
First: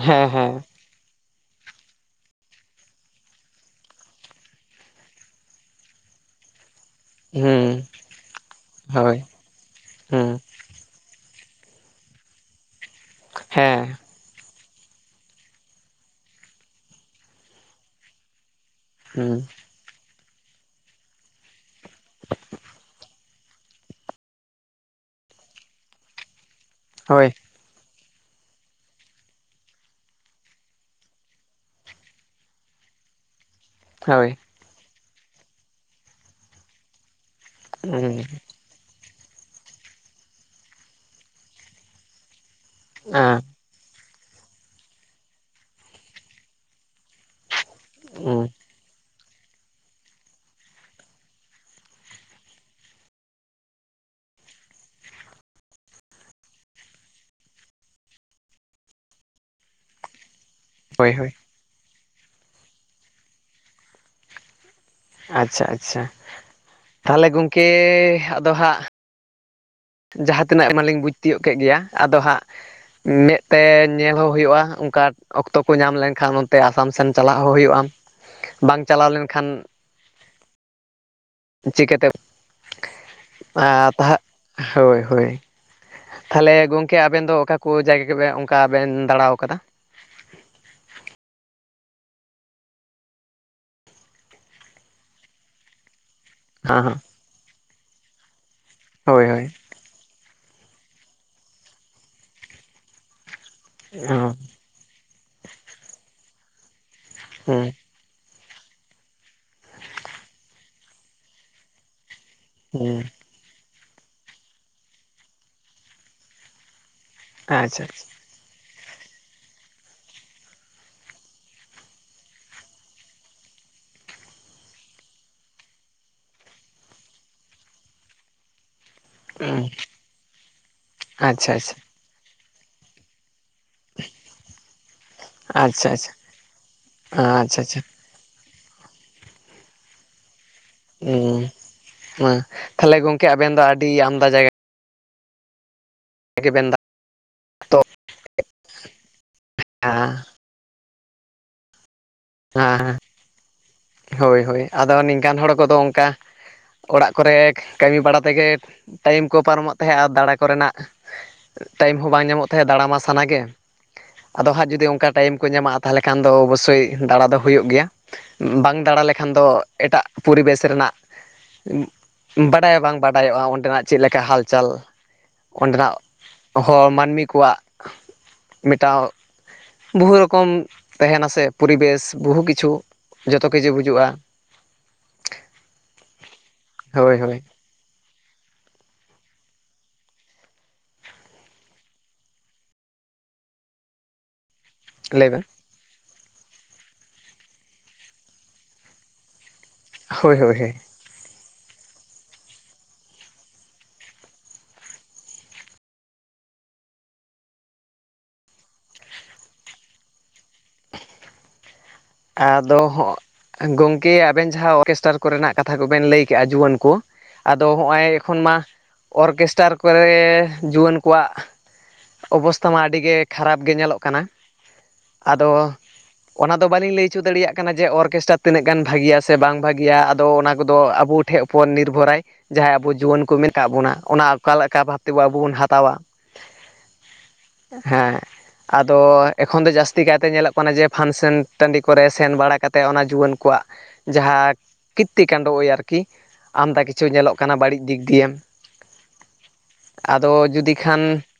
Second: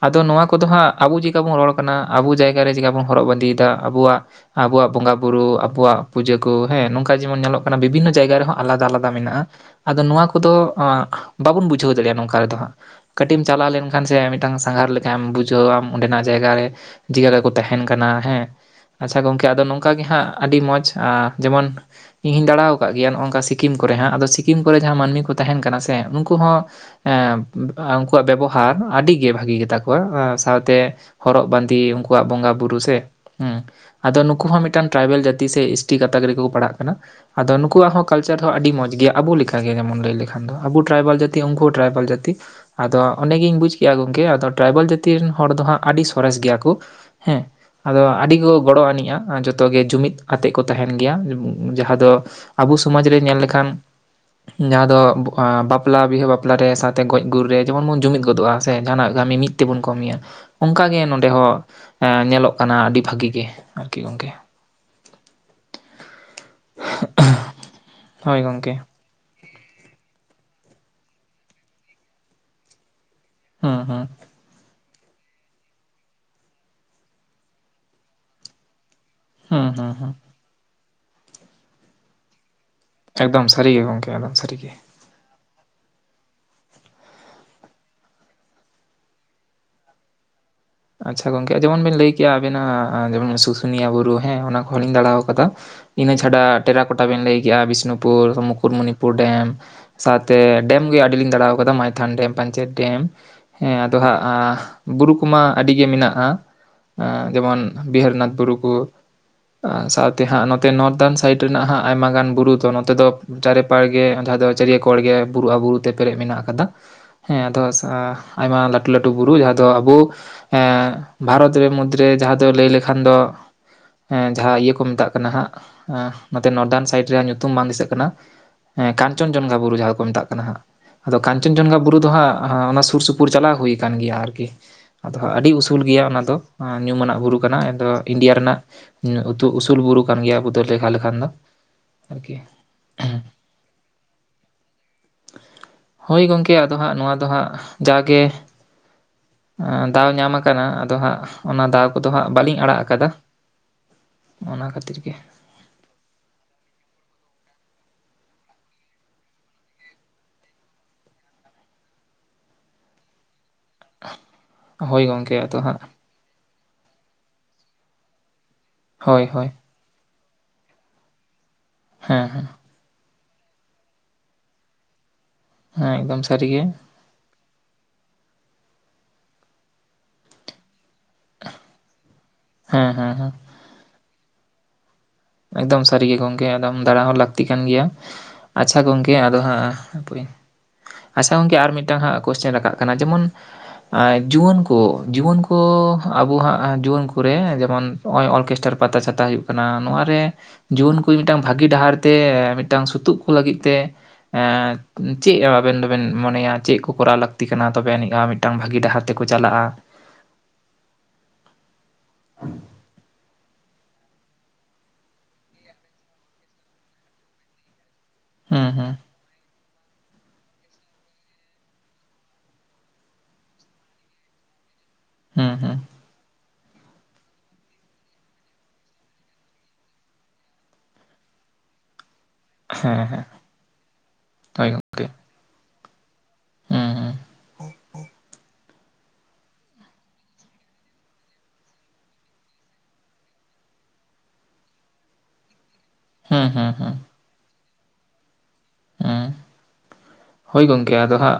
ᱟᱫᱚ ᱱᱚᱣᱟ ᱦᱮᱸ ᱠᱚᱫᱚ ᱦᱟᱸᱜ ᱟᱵᱚ ᱪᱮᱠᱟ ᱵᱚᱱ ᱨᱚᱲ ᱠᱟᱱᱟ ᱟᱵᱚ ᱡᱟᱭᱜᱟ ᱪᱮᱠᱟ ᱵᱚᱱ ᱦᱚᱨᱚᱜ ᱵᱟᱸᱫᱮ ᱮᱫᱟ ᱟᱵᱚᱣᱟᱜ ᱟᱵᱚᱣᱟᱜ ᱵᱚᱸᱜᱟ ᱵᱩᱨᱩ ᱟᱵᱚᱣᱟᱜ ᱯᱩᱡᱟᱹ ᱠᱚ ᱦᱮᱸ ᱱᱚᱝᱠ ᱠᱟ ᱡᱮᱢᱚᱱ ᱧᱮᱞᱚᱜ ᱦᱩᱸ ᱠᱟᱱᱟ ᱵᱤᱵᱷᱤᱱᱱᱚ ᱡᱟᱭᱜᱟ ᱨᱮᱦᱚᱸ ᱟᱞᱟᱫᱟ ᱟᱞᱟᱫᱟ ᱦᱳᱭ ᱢᱮᱱᱟᱜᱼᱟ ᱟᱫᱚ ᱱᱚᱣᱟ ᱦᱩᱸ ᱠᱚᱫᱚ ᱦᱚᱸ ᱵᱟᱵᱚᱱ ᱵᱩᱡᱷᱟᱹᱣ ᱫᱟᱲᱮᱭᱟᱜ ᱱᱚᱝᱠᱟ ᱨᱮᱫᱚ ᱦᱟᱸᱜ ᱠᱟᱹᱴᱤᱡ ᱮᱢ ᱪᱟᱞᱟᱣ ᱦᱮᱸ ᱞᱮᱱᱠᱷᱟᱱ ᱥᱮ ᱢᱤᱫᱴᱟᱝ ᱥᱟᱸᱜᱷᱟᱨ ᱞᱮᱠᱟᱢ ᱵᱩᱡᱷᱟᱹᱣ ᱟᱢ ᱚᱸᱰᱮᱱᱟᱜ ᱡᱟᱭᱜᱟ ᱨᱮ ᱪᱤᱠᱟ ᱠᱟᱛᱮ ᱠᱚ ᱛᱟᱦᱮᱱ ᱠᱟᱱᱟ ᱦᱮᱸ ᱟᱪᱪᱷᱟ ᱜᱚᱝᱠᱮ ᱦᱩᱸ ᱟᱫᱚ ᱱᱚᱝᱠᱟ ᱜᱮ ᱦᱟᱸᱜ ᱟᱹᱰᱤ ᱢᱚᱸᱡᱽ ᱡᱮᱢᱚᱱ ᱤᱧ ᱦᱚᱧ ᱫᱟᱬᱟ ᱟᱠᱟᱫ ᱜᱮᱭᱟ ᱱᱚᱝᱠᱮ ᱥᱤ ᱥᱤᱠᱤᱢ ᱠᱚᱨᱮ ᱦᱟᱸᱜ ᱟᱫᱚ ᱥᱤᱠᱤᱢ ᱠᱚᱨᱮ ᱡᱟᱦᱟᱸ ᱢᱟᱹᱱᱢᱤ ᱠᱚ ᱛᱟᱦᱮᱱ ᱠᱟᱱᱟ ᱥᱮ ᱩᱱᱠᱩ ᱦᱚᱸ ᱦᱳᱭ ᱮᱸ ᱩᱱᱠᱩᱣᱟᱜ ᱵᱮᱵᱚᱦᱟᱨ ᱟᱹᱰᱤ ᱜᱮ ᱵᱷᱟᱜᱤ ᱜᱮᱛᱟ ᱠᱚᱣᱟ ᱥᱟᱶᱛᱮ ᱦᱚᱨᱚᱜ ᱵᱟᱸᱫᱮ ᱩᱱᱠᱩᱣᱟᱜ ᱵᱚᱸᱜᱟ ᱵᱩᱨᱩ ᱥᱮ ᱦᱩᱸ ᱟᱫᱚ ᱦᱳᱭ ᱱᱩᱠᱩ ᱦᱚᱸ ᱢᱤᱫᱴᱟᱝ ᱴᱨᱟᱭᱵᱮᱞ ᱡᱟᱹᱛᱤ ᱥᱮ ᱮᱤᱥᱴᱤ ᱜᱟᱛᱟᱠ ᱨᱮᱜᱮ ᱠᱚ ᱯᱟᱲᱟᱜ ᱠᱟᱱᱟ ᱾ ᱟᱫᱚ ᱱᱩᱠᱩᱣᱟᱜ ᱦᱚᱸ ᱦᱩᱸ ᱠᱟᱞᱪᱟᱨ ᱦᱚᱸ ᱟᱹᱰᱤ ᱢᱚᱸᱡᱽ ᱜᱮᱭᱟ ᱾ ᱟᱵᱚ ᱞᱮᱠᱟᱜᱮ ᱡᱮᱢᱚᱱ ᱞᱟᱹᱭ ᱞᱮᱠᱷᱟᱱ ᱫᱚ ᱟᱵᱚ ᱴᱨᱟᱭᱵᱮᱞ ᱡᱟᱹᱛᱤ ᱩᱱᱠᱩ ᱴᱨᱟᱭᱵᱮᱞ ᱡᱟᱹᱛᱤ ᱟᱫᱚ ᱚᱸᱰᱮ ᱟᱸ ᱜᱤᱧ ᱵᱩᱡ ᱠᱮᱜᱼᱟ ᱜᱚᱢᱠᱮ ᱟᱫᱚ ᱴᱨᱟᱭᱵᱮᱞ ᱡᱟᱹᱛᱤ ᱨᱮᱱ ᱦᱚᱲ ᱫᱚ ᱦᱟᱸᱜ ᱟᱹᱰᱤ ᱥᱚᱨᱮᱥ ᱜᱮᱭᱟ ᱠᱚ ᱦᱮᱸ ᱟᱫᱚ ᱟᱹᱰᱤ ᱦᱩᱸ ᱠᱚ ᱜᱚᱲᱚ ᱟᱹᱱᱤᱡᱼᱟ ᱡᱚᱛ ᱛᱚ ᱜᱮ ᱡᱩᱢᱤᱫ ᱟᱛᱮ ᱠᱚ ᱛᱟᱦᱮᱱ ᱜᱮᱭᱟ ᱡᱟᱦᱟᱸ ᱫᱚ ᱟᱵᱚ ᱥᱚᱢᱟᱡᱽ ᱨᱮ ᱧᱮᱞ ᱞᱮᱠᱷᱟᱱ ᱡᱟᱦᱟᱸ ᱫᱚ ᱵᱟᱯᱞᱟ ᱵᱤᱦᱟᱹ ᱵᱟᱯ ᱵᱟᱯᱞᱟ ᱨᱮ ᱥᱟᱶᱛᱮ ᱜᱚᱡᱽ ᱜᱩᱨ ᱨᱮ ᱡᱮᱢᱚᱱ ᱵᱚᱱ ᱡᱩᱢᱤᱫ ᱜᱚᱫᱚᱜᱼᱟ ᱥᱮ ᱡᱟᱦᱟᱱᱟᱜ ᱠᱟᱹᱢᱤ ᱢᱤᱫ ᱛᱮᱵᱚᱱ ᱠᱟᱹᱢᱤᱭᱟ ᱾ ᱚᱱᱠᱟᱜ ᱜᱮ ᱦᱳᱭ ᱱᱚᱰᱮ ᱦᱳᱭ ᱦᱚᱸ ᱧᱮᱞᱚᱜ ᱠᱟᱱᱟ ᱟᱹᱰᱤ ᱵᱷᱟᱹᱜᱤ ᱜᱮ ᱟᱨᱠᱤ ᱜᱚᱝᱠᱮ ᱟᱪᱪᱷᱟ ᱟᱪᱪᱷᱟ ᱛᱟᱦᱚᱞᱮ ᱜᱚᱝᱠᱮ ᱦᱳᱭ ᱟᱫᱚ ᱜᱚᱝᱠᱮ ᱦᱟᱸᱜ ᱡᱟᱦᱟᱸ ᱛᱤᱱᱟᱹᱜ ᱟᱭᱢᱟᱞᱤᱧ ᱵᱩᱡᱽ ᱛᱤᱭᱳᱜ ᱠᱮᱫ ᱜᱮᱭᱟ ᱟᱫᱚ ᱦᱟᱸᱜ ᱢᱮᱫ ᱛᱮ ᱦᱩᱸ ᱦᱩᱸ ᱧᱮᱞ ᱦᱚᱸ ᱦᱤᱭᱳᱜᱼᱟ ᱚᱱᱠᱟ ᱚᱠᱛᱚ ᱠᱚ ᱧᱟᱢ ᱞᱮᱱᱠᱷᱟᱱ ᱚᱱᱛᱮ ᱟᱥᱟᱢ ᱥᱮᱱ ᱪᱟᱞᱟᱜ ᱦᱚᱸ ᱦᱩᱭᱩᱜᱼᱟ ᱵᱟᱝ ᱪᱟᱞᱟᱣ ᱞᱮᱱ ᱦᱩᱸ ᱦᱩᱸ ᱦᱩᱸ, ᱪᱤᱠᱟᱹᱛᱮ ᱮ ᱮᱠᱫᱚᱢ ᱥᱟᱹᱨᱤᱜᱮ ᱜᱚᱝᱠᱮ ᱛᱟᱦᱮᱜ ᱮᱠᱫᱚᱢ [inaudible] ᱥᱟᱹᱨᱤᱜᱮ ᱦᱳᱭ ᱦᱳᱭ ᱾ ᱛᱟᱦᱚᱞᱮ ᱜᱚᱝᱠᱮ ᱟᱵᱮᱱ ᱫᱚ ᱚᱠᱟ ᱠᱚ ᱡᱟᱭᱜᱟ ᱜᱮᱵᱮ ᱚᱱᱠᱟ ᱵᱮᱱ ᱫᱟᱬᱟᱣ ᱠᱟᱫᱟ? ᱟᱪᱪᱷᱟ ᱜᱚᱝᱠᱮ ᱡᱮᱢᱚᱱ ᱵᱮᱱ ᱞᱟᱹᱭ ᱠᱮᱜᱼᱟ ᱟᱵᱤᱱᱟᱜ ᱡᱮᱢᱚᱱ ᱥᱩᱥᱩᱱᱤᱭᱟᱹ ᱵᱩᱨᱩ ᱦᱮᱸ ᱚᱱᱟ ᱠᱚᱦᱚᱸ ᱞᱤᱧ ᱫᱟᱬᱟᱣ ᱠᱟᱫᱟ ᱾ ᱤᱱᱟᱹ ᱪᱷᱟᱰᱟ ᱦᱮᱸ ᱦᱮᱸ ᱴᱮᱨᱟᱠᱳᱴᱟ ᱵᱮᱱ ᱞᱟᱹᱭ ᱠᱮᱜᱼᱟ ᱵᱤᱥᱱᱩᱯᱩᱨ, ᱢᱩᱠᱩᱴᱢᱚᱱᱤᱯᱩᱨ, ᱦᱳᱭ ᱦᱳᱭ ᱰᱮᱢ ᱥᱟᱶᱛᱮ ᱰᱮᱢ ᱜᱮ ᱟᱹᱰᱤ ᱞᱤᱧ ᱫᱟᱬᱟᱣ ᱠᱟᱫᱟ ᱾ ᱢᱟᱭᱛᱷᱟᱱ ᱰᱮᱢ, ᱯᱟᱧᱪᱮᱛ ᱰᱮᱢ, ᱦᱮᱸ ᱟᱫᱚ ᱦᱟᱸᱜᱼᱟ ᱵᱩᱨᱩ ᱠᱚᱢᱟ ᱟᱹᱰᱤ ᱜᱮ ᱢᱮᱱᱟᱜᱼᱟ ᱡᱮᱢᱚᱱ ᱦᱩᱸ ᱵᱤᱦᱟᱹᱨᱤᱱᱟᱛᱷ ᱵᱩᱨᱩ, ᱠᱚ ᱥᱟᱶᱛᱮ ᱦᱟᱸᱜ ᱱᱚᱛᱮ ᱱᱚᱨᱫᱫᱟᱱ ᱥᱟᱭᱤᱰ ᱨᱮᱱᱟᱜ ᱦᱟᱸᱜ ᱟᱭᱢᱟ ᱜᱟᱱ ᱵᱩᱨᱩ ᱛᱚ ᱱᱚᱛᱮ ᱦᱩᱸ ᱫᱚ ᱪᱟᱨᱮᱯᱟᱲ ᱜᱮ ᱡᱟᱦᱟ ᱫᱚ ᱪᱟᱹᱨᱭᱟᱹ ᱠᱚᱬ ᱜᱮ ᱵᱩᱨᱩ ᱟᱨ ᱵᱩᱨᱩ ᱛᱮ ᱯᱮᱨᱮᱡ ᱢᱮᱱᱟᱜ ᱟᱠᱟᱫᱟ ᱾ ᱦᱮᱸ ᱟᱫᱚ ᱟᱪᱪᱷᱟ ᱟᱪᱪᱷᱟ ᱟᱭᱢᱟ ᱞᱟᱹᱴᱩ ᱞᱟᱹᱴᱩ ᱵᱩᱨᱩ ᱡᱟᱦᱟᱸ ᱫᱚ ᱟᱵᱚ ᱦᱮᱸ ᱵᱷᱟᱨᱚᱛ ᱨᱮ ᱢᱩᱫᱽᱨᱮ ᱡᱟᱦᱟᱸ ᱫᱚ ᱞᱟᱹᱭ ᱞᱮᱠᱷᱟᱱ ᱫᱚ ᱮᱸ ᱡᱟᱦᱟ ᱤᱭᱟᱹ ᱠᱚ ᱢᱮᱛᱟᱜ ᱠᱟᱱᱟ ᱦᱟᱸᱜ ᱮ ᱱᱚᱛᱮ ᱱᱚᱨᱫᱟᱱ ᱥᱟᱭᱤᱰ ᱨᱮᱭᱟᱜ ᱧᱩᱛᱩᱢ ᱵᱟᱝ ᱫᱤᱥᱟᱹᱜ ᱠᱟᱱᱟ ᱮᱸ ᱠᱟᱧᱪᱚᱱ ᱡᱚᱝᱜᱟ ᱵᱩᱨᱩ ᱡᱟᱦᱟᱸ ᱠᱚ ᱢᱮᱛᱟᱜ ᱠᱟᱱᱟ ᱦᱟᱜ ᱟᱫᱚ ᱠᱟᱧᱪᱚᱱ ᱟᱪᱪᱷᱟ ᱟᱪᱪᱷᱟ ᱡᱚᱝᱜᱟ ᱵᱩᱨᱩ ᱫᱚ ᱦᱟᱸᱜ ᱚᱱᱟ ᱥᱩᱨ ᱥᱩᱯᱩᱨ ᱪᱟᱞᱟᱣ ᱦᱩᱭ ᱠᱟᱱ ᱜᱮᱭᱟ ᱟᱨᱠᱤ ᱛᱷᱚ ᱟᱹᱰᱤ ᱩᱥᱩᱞ ᱟᱪᱪᱷᱟ ᱜᱮᱭᱟ ᱚᱱᱟ ᱫᱚ ᱧᱩᱢᱟᱱᱟᱜ ᱵᱩᱨᱩ ᱠᱟᱱᱟ ᱟᱪᱪᱷᱟ ᱟᱪᱪᱷᱟ ᱮᱱᱫᱚ ᱤᱱᱰᱤᱭᱟ ᱨᱮᱱᱟᱜ ᱩᱛᱩ ᱩᱥᱩᱞ ᱵᱩᱨᱩ ᱠᱟᱱ ᱜᱮᱭᱟ ᱟᱵᱩ ᱫᱚ ᱞᱮᱠᱷᱟᱱ ᱫᱚ ᱦᱩᱸ ᱟᱨᱠᱤ ᱛᱟᱦᱚᱞᱮ ᱜᱚᱝᱠᱮ ᱟᱵᱮᱱ ᱫᱚ ᱟᱹᱰᱤ ᱟᱢᱫᱟ ᱡᱟᱭᱜᱟ ᱦᱳᱭ ᱜᱚᱝᱠᱮ ᱜᱮᱵᱮᱱ ᱟᱫᱚ ᱦᱟᱸᱜ ᱱᱚᱣᱟ ᱫᱚ ᱦᱟᱸᱜ ᱡᱟᱜᱮ ᱫᱟᱣ ᱫᱟᱬᱟᱱᱟ᱾ ᱧᱟᱢ ᱟᱠᱟᱱᱟ ᱟᱫᱚ ᱦᱟᱸᱜ ᱚᱱᱟ ᱫᱟᱣ ᱠᱚᱫᱚ ᱦᱟᱸᱜ ᱵᱟᱹᱞᱤᱧ ᱟᱲᱟᱜ ᱦᱮᱸ ᱠᱟᱫᱟ ᱾ ᱦᱳᱭ ᱦᱳᱭ ᱟᱫᱚ ᱱᱤᱝᱠᱟᱱ ᱦᱚᱲ ᱠᱚᱫᱚ ᱚᱱᱠᱟ ᱚᱲᱟᱜ ᱠᱚᱨᱮ ᱠᱟᱹᱢᱤ ᱵᱟᱲᱟ ᱛᱮᱜᱮ ᱴᱟᱭᱤᱢ ᱠᱚ ᱯᱟᱨᱚᱢᱚᱜ ᱛᱟᱦᱮᱸᱱᱟ ᱟᱨ ᱫᱟᱬᱟ ᱠᱚᱨᱮᱱᱟᱜ ᱴᱟᱭᱤᱢ ᱦᱚᱸ ᱵᱟᱝ ᱧᱟᱢᱚᱜ ᱛᱟᱦᱮᱸᱫ ᱫᱟᱬᱟ ᱢᱟ ᱥᱟᱱᱟ ᱜᱮ ᱟᱫᱚ ᱦᱟᱸᱜ ᱡᱩᱫᱤ ᱦᱳᱭ ᱚᱱᱠᱟ ᱴᱟᱭᱤᱢ ᱜᱚᱢᱠᱮ ᱠᱚ ᱟᱫᱚ ᱦᱟᱸᱜ ᱧᱟᱢᱚᱜᱼᱟ ᱛᱟᱦᱚᱞᱮ ᱠᱷᱟᱱ ᱫᱚ ᱚᱵᱚᱥᱥᱳᱭ ᱫᱟᱬᱟ ᱫᱚ ᱦᱳᱭᱳᱜ ᱜᱮᱭᱟ ᱾ ᱵᱟᱝ ᱫᱟᱬᱟ ᱦᱳᱭ ᱞᱮᱠᱷᱟᱱ ᱫᱚ ᱦᱳᱭ ᱮᱴᱟᱜ ᱯᱚᱨᱤᱵᱮᱥ ᱨᱮᱱᱟᱜ ᱦᱮᱸ ᱦᱮᱸ ᱵᱟᱰᱟᱭ ᱵᱟᱝ ᱵᱟᱰ ᱵᱟᱰᱟᱭᱚᱜᱼᱟ ᱚᱸᱰᱮᱱᱟᱜ ᱪᱮᱫ ᱞᱮᱠᱟ ᱦᱟᱞᱪᱟᱞ ᱦᱮᱸ ᱚᱸᱰᱮᱱᱟᱜ ᱮᱠᱫᱚᱢ ᱥᱟᱹᱨᱤᱜᱮ ᱦᱚ ᱢᱟᱹᱱᱢᱤ ᱠᱚᱣᱟᱜ ᱢᱮᱴᱟᱣ ᱵᱩᱦᱩ ᱨᱚᱠᱚᱢ ᱛᱟᱦᱮᱸᱱᱟ ᱥᱮ ᱯᱚᱨᱤᱵᱮᱥ ᱵᱩᱦᱩ ᱠᱤᱪᱷᱩ ᱦᱩᱸ ᱦᱩᱸ ᱡᱚᱛᱚ ᱠᱤᱪᱷᱩ ᱵᱩᱡᱩᱜᱼᱟ᱾ ᱮᱠᱫᱚᱢ ᱥᱟᱹᱨᱤ ᱜᱮ ᱜᱚᱝᱠᱮ ᱮᱠᱫᱚᱢ ᱫᱟᱬᱟ ᱦᱳᱭ ᱦᱚᱸ ᱦᱳᱭ ᱞᱟᱹᱠᱛᱤ ᱠᱟᱱ ᱜᱮᱭᱟ᱾ ᱟᱪᱪᱷᱟ ᱜᱚᱝᱠᱮ ᱟᱫᱚ ᱦᱟᱸᱜ ᱦᱟᱯᱚᱭ ᱟᱪᱪᱷᱟ ᱜᱚᱝᱠᱮ ᱟᱨ ᱢᱤᱫᱴᱟᱝ ᱠᱚᱥᱪᱮᱱ ᱨᱟᱠᱟᱵ ᱠᱟᱱᱟ ᱡᱮᱢᱚᱱ ᱮ ᱡᱩᱣᱟᱹᱱ ᱠᱚ ᱞᱟᱹᱭ ᱡᱩᱣᱟᱹᱱ ᱵᱮᱱ ᱠᱚ ᱟᱵᱚ ᱦᱟᱸᱜ ᱡᱩᱣᱟᱹᱱ ᱠᱚᱨᱮ ᱡᱮᱢᱚᱱ ᱱᱚᱜᱼᱚᱭ ᱚᱨᱠᱮᱥᱴᱟᱨ ᱯᱟᱛᱟ ᱪᱷᱟᱛᱟ ᱦᱩᱭᱩᱜ ᱠᱟᱱᱟ ᱱᱚᱣᱟ ᱦᱳᱭ ᱦᱳᱭ ᱦᱳᱭ ᱡᱩᱣᱟᱹᱱ ᱠᱚ ᱢᱤᱫᱴᱟᱝ ᱵᱷᱟᱹᱜᱤ ᱰᱟᱦᱟᱨ ᱛᱮ ᱢᱤᱫᱴᱟᱝ ᱥᱩᱛᱩᱜ ᱠᱚ ᱞᱟᱹᱜᱤᱫ ᱛᱮ ᱮ ᱪᱮᱫ ᱟᱵᱮᱱ ᱫᱚᱵᱮᱱ ᱢᱚᱱᱮᱭᱟ ᱪᱮᱫ ᱠᱚ ᱠᱚᱨᱟᱣ ᱞᱟᱹᱠᱛᱤ ᱠᱟᱱᱟ ᱛᱚᱵᱮ ᱟᱹᱱᱤᱡᱼᱟ ᱢᱤᱫ ᱴᱟᱝ ᱵᱷᱟᱜᱤ ᱰᱟᱦᱟᱨ ᱛᱮᱠᱚ ᱪᱟᱞᱟᱜᱼᱟ? ᱟᱫᱚ ᱦᱚᱸᱜ, ᱜᱚᱝᱠᱮ ᱟᱵᱮᱱ ᱡᱟᱦᱟᱸ ᱚᱨᱠᱮᱥᱴᱟᱨ ᱠᱚᱨᱮᱱᱟᱜ ᱠᱟᱛᱷᱟ ᱠᱚᱵᱮᱱ ᱞᱟᱹᱭ ᱠᱮᱜᱼᱟ ᱡᱩᱣᱟᱹᱱ ᱠᱚ ᱟᱫᱚ ᱦᱚᱜ-ᱚᱭ ᱮᱠᱷᱚᱱ ᱢᱟ ᱦᱩᱸ ᱦᱩᱸ ᱚᱨᱠᱮᱥᱴᱟᱨ ᱠᱚᱨᱮ ᱡᱩᱣᱟᱹᱱ ᱠᱚᱣᱟᱜ ᱚᱵᱚᱥᱛᱷᱟ ᱢᱟ ᱟᱹᱰᱤ ᱜᱮ ᱠᱷᱟᱨᱟᱯ ᱜᱮ ᱧᱮᱞᱚᱜ ᱠᱟᱱᱟ ᱟᱫᱚ ᱦᱩᱸ ᱦᱩᱸ ᱚᱱᱟ ᱫᱚ ᱵᱟᱞᱤᱧ ᱞᱟᱹᱭ ᱚᱪᱚ ᱫᱟᱲᱮᱭᱟᱜ ᱠᱟᱱᱟ ᱡᱮ ᱚᱨᱠᱮᱥᱴᱨᱟ ᱛᱤᱱᱟᱹᱜ ᱜᱟᱱ ᱵᱷᱟᱜᱤᱭᱟ ᱥᱮ ᱵᱟᱝ ᱵᱷᱟᱜᱤᱭᱟ ᱟᱫᱚ ᱚᱱᱟ ᱠᱚᱫᱚ ᱟᱵᱚ ᱴᱷᱮᱡ ᱩᱯᱚᱨ ᱱᱤᱨᱵᱷᱚᱨᱟᱭ ᱡᱟᱦᱟᱸᱭ ᱟᱵᱚ ᱦᱮᱸ ᱦᱮᱸ ᱡᱩᱣᱟᱹᱱ ᱠᱚ ᱢᱮᱱ ᱠᱟᱜ ᱵᱚᱱᱟ ᱚᱱᱟ ᱚᱠᱟ ᱦᱳᱭ ᱞᱮᱠᱟ ᱵᱷᱟᱵ ᱜᱚᱝᱠᱮ ᱛᱮ ᱟᱵᱚ ᱵᱚᱱ ᱦᱟᱛᱟᱣᱟ᱾ ᱦᱩᱸ ᱦᱩᱸ ᱦᱮᱸ ᱟᱫᱚ ᱮᱠᱷᱚᱱ ᱫᱚ ᱡᱟᱹᱥᱛᱤ ᱠᱟᱭᱛᱮ ᱧᱮᱞᱚᱜ ᱠᱟᱱᱟ ᱡᱮ ᱯᱷᱟᱱᱥᱮᱱ ᱴᱟᱺᱰᱤ ᱠᱚᱨᱮ ᱥᱮᱱ ᱵᱟᱲᱟ ᱠᱟᱛᱮᱫ ᱚᱱᱟ ᱡᱩᱣᱟᱹᱱ ᱠᱚᱣᱟᱜ ᱡᱟᱦᱟᱸ ᱠᱤᱛᱛᱤ ᱠᱟᱱᱰᱚ ᱳᱭ ᱟᱨᱠᱤ᱾ ᱠᱤ ᱦᱩᱸ ᱦᱩᱸ ᱟᱢᱫᱟ ᱦᱩᱸ ᱠᱤᱪᱷᱩ ᱧᱮᱞᱚᱜ ᱠᱟᱱᱟ ᱵᱟᱹᱲᱤᱡ ᱫᱤᱠ ᱫᱤᱭᱮ᱾ ᱦᱩᱸ, ᱟᱫᱚ ᱦᱳᱭ ᱡᱩᱫᱤ ᱜᱚᱝᱠᱮ ᱟᱫᱚ ᱠᱷᱟᱱ ᱦᱟᱸᱜ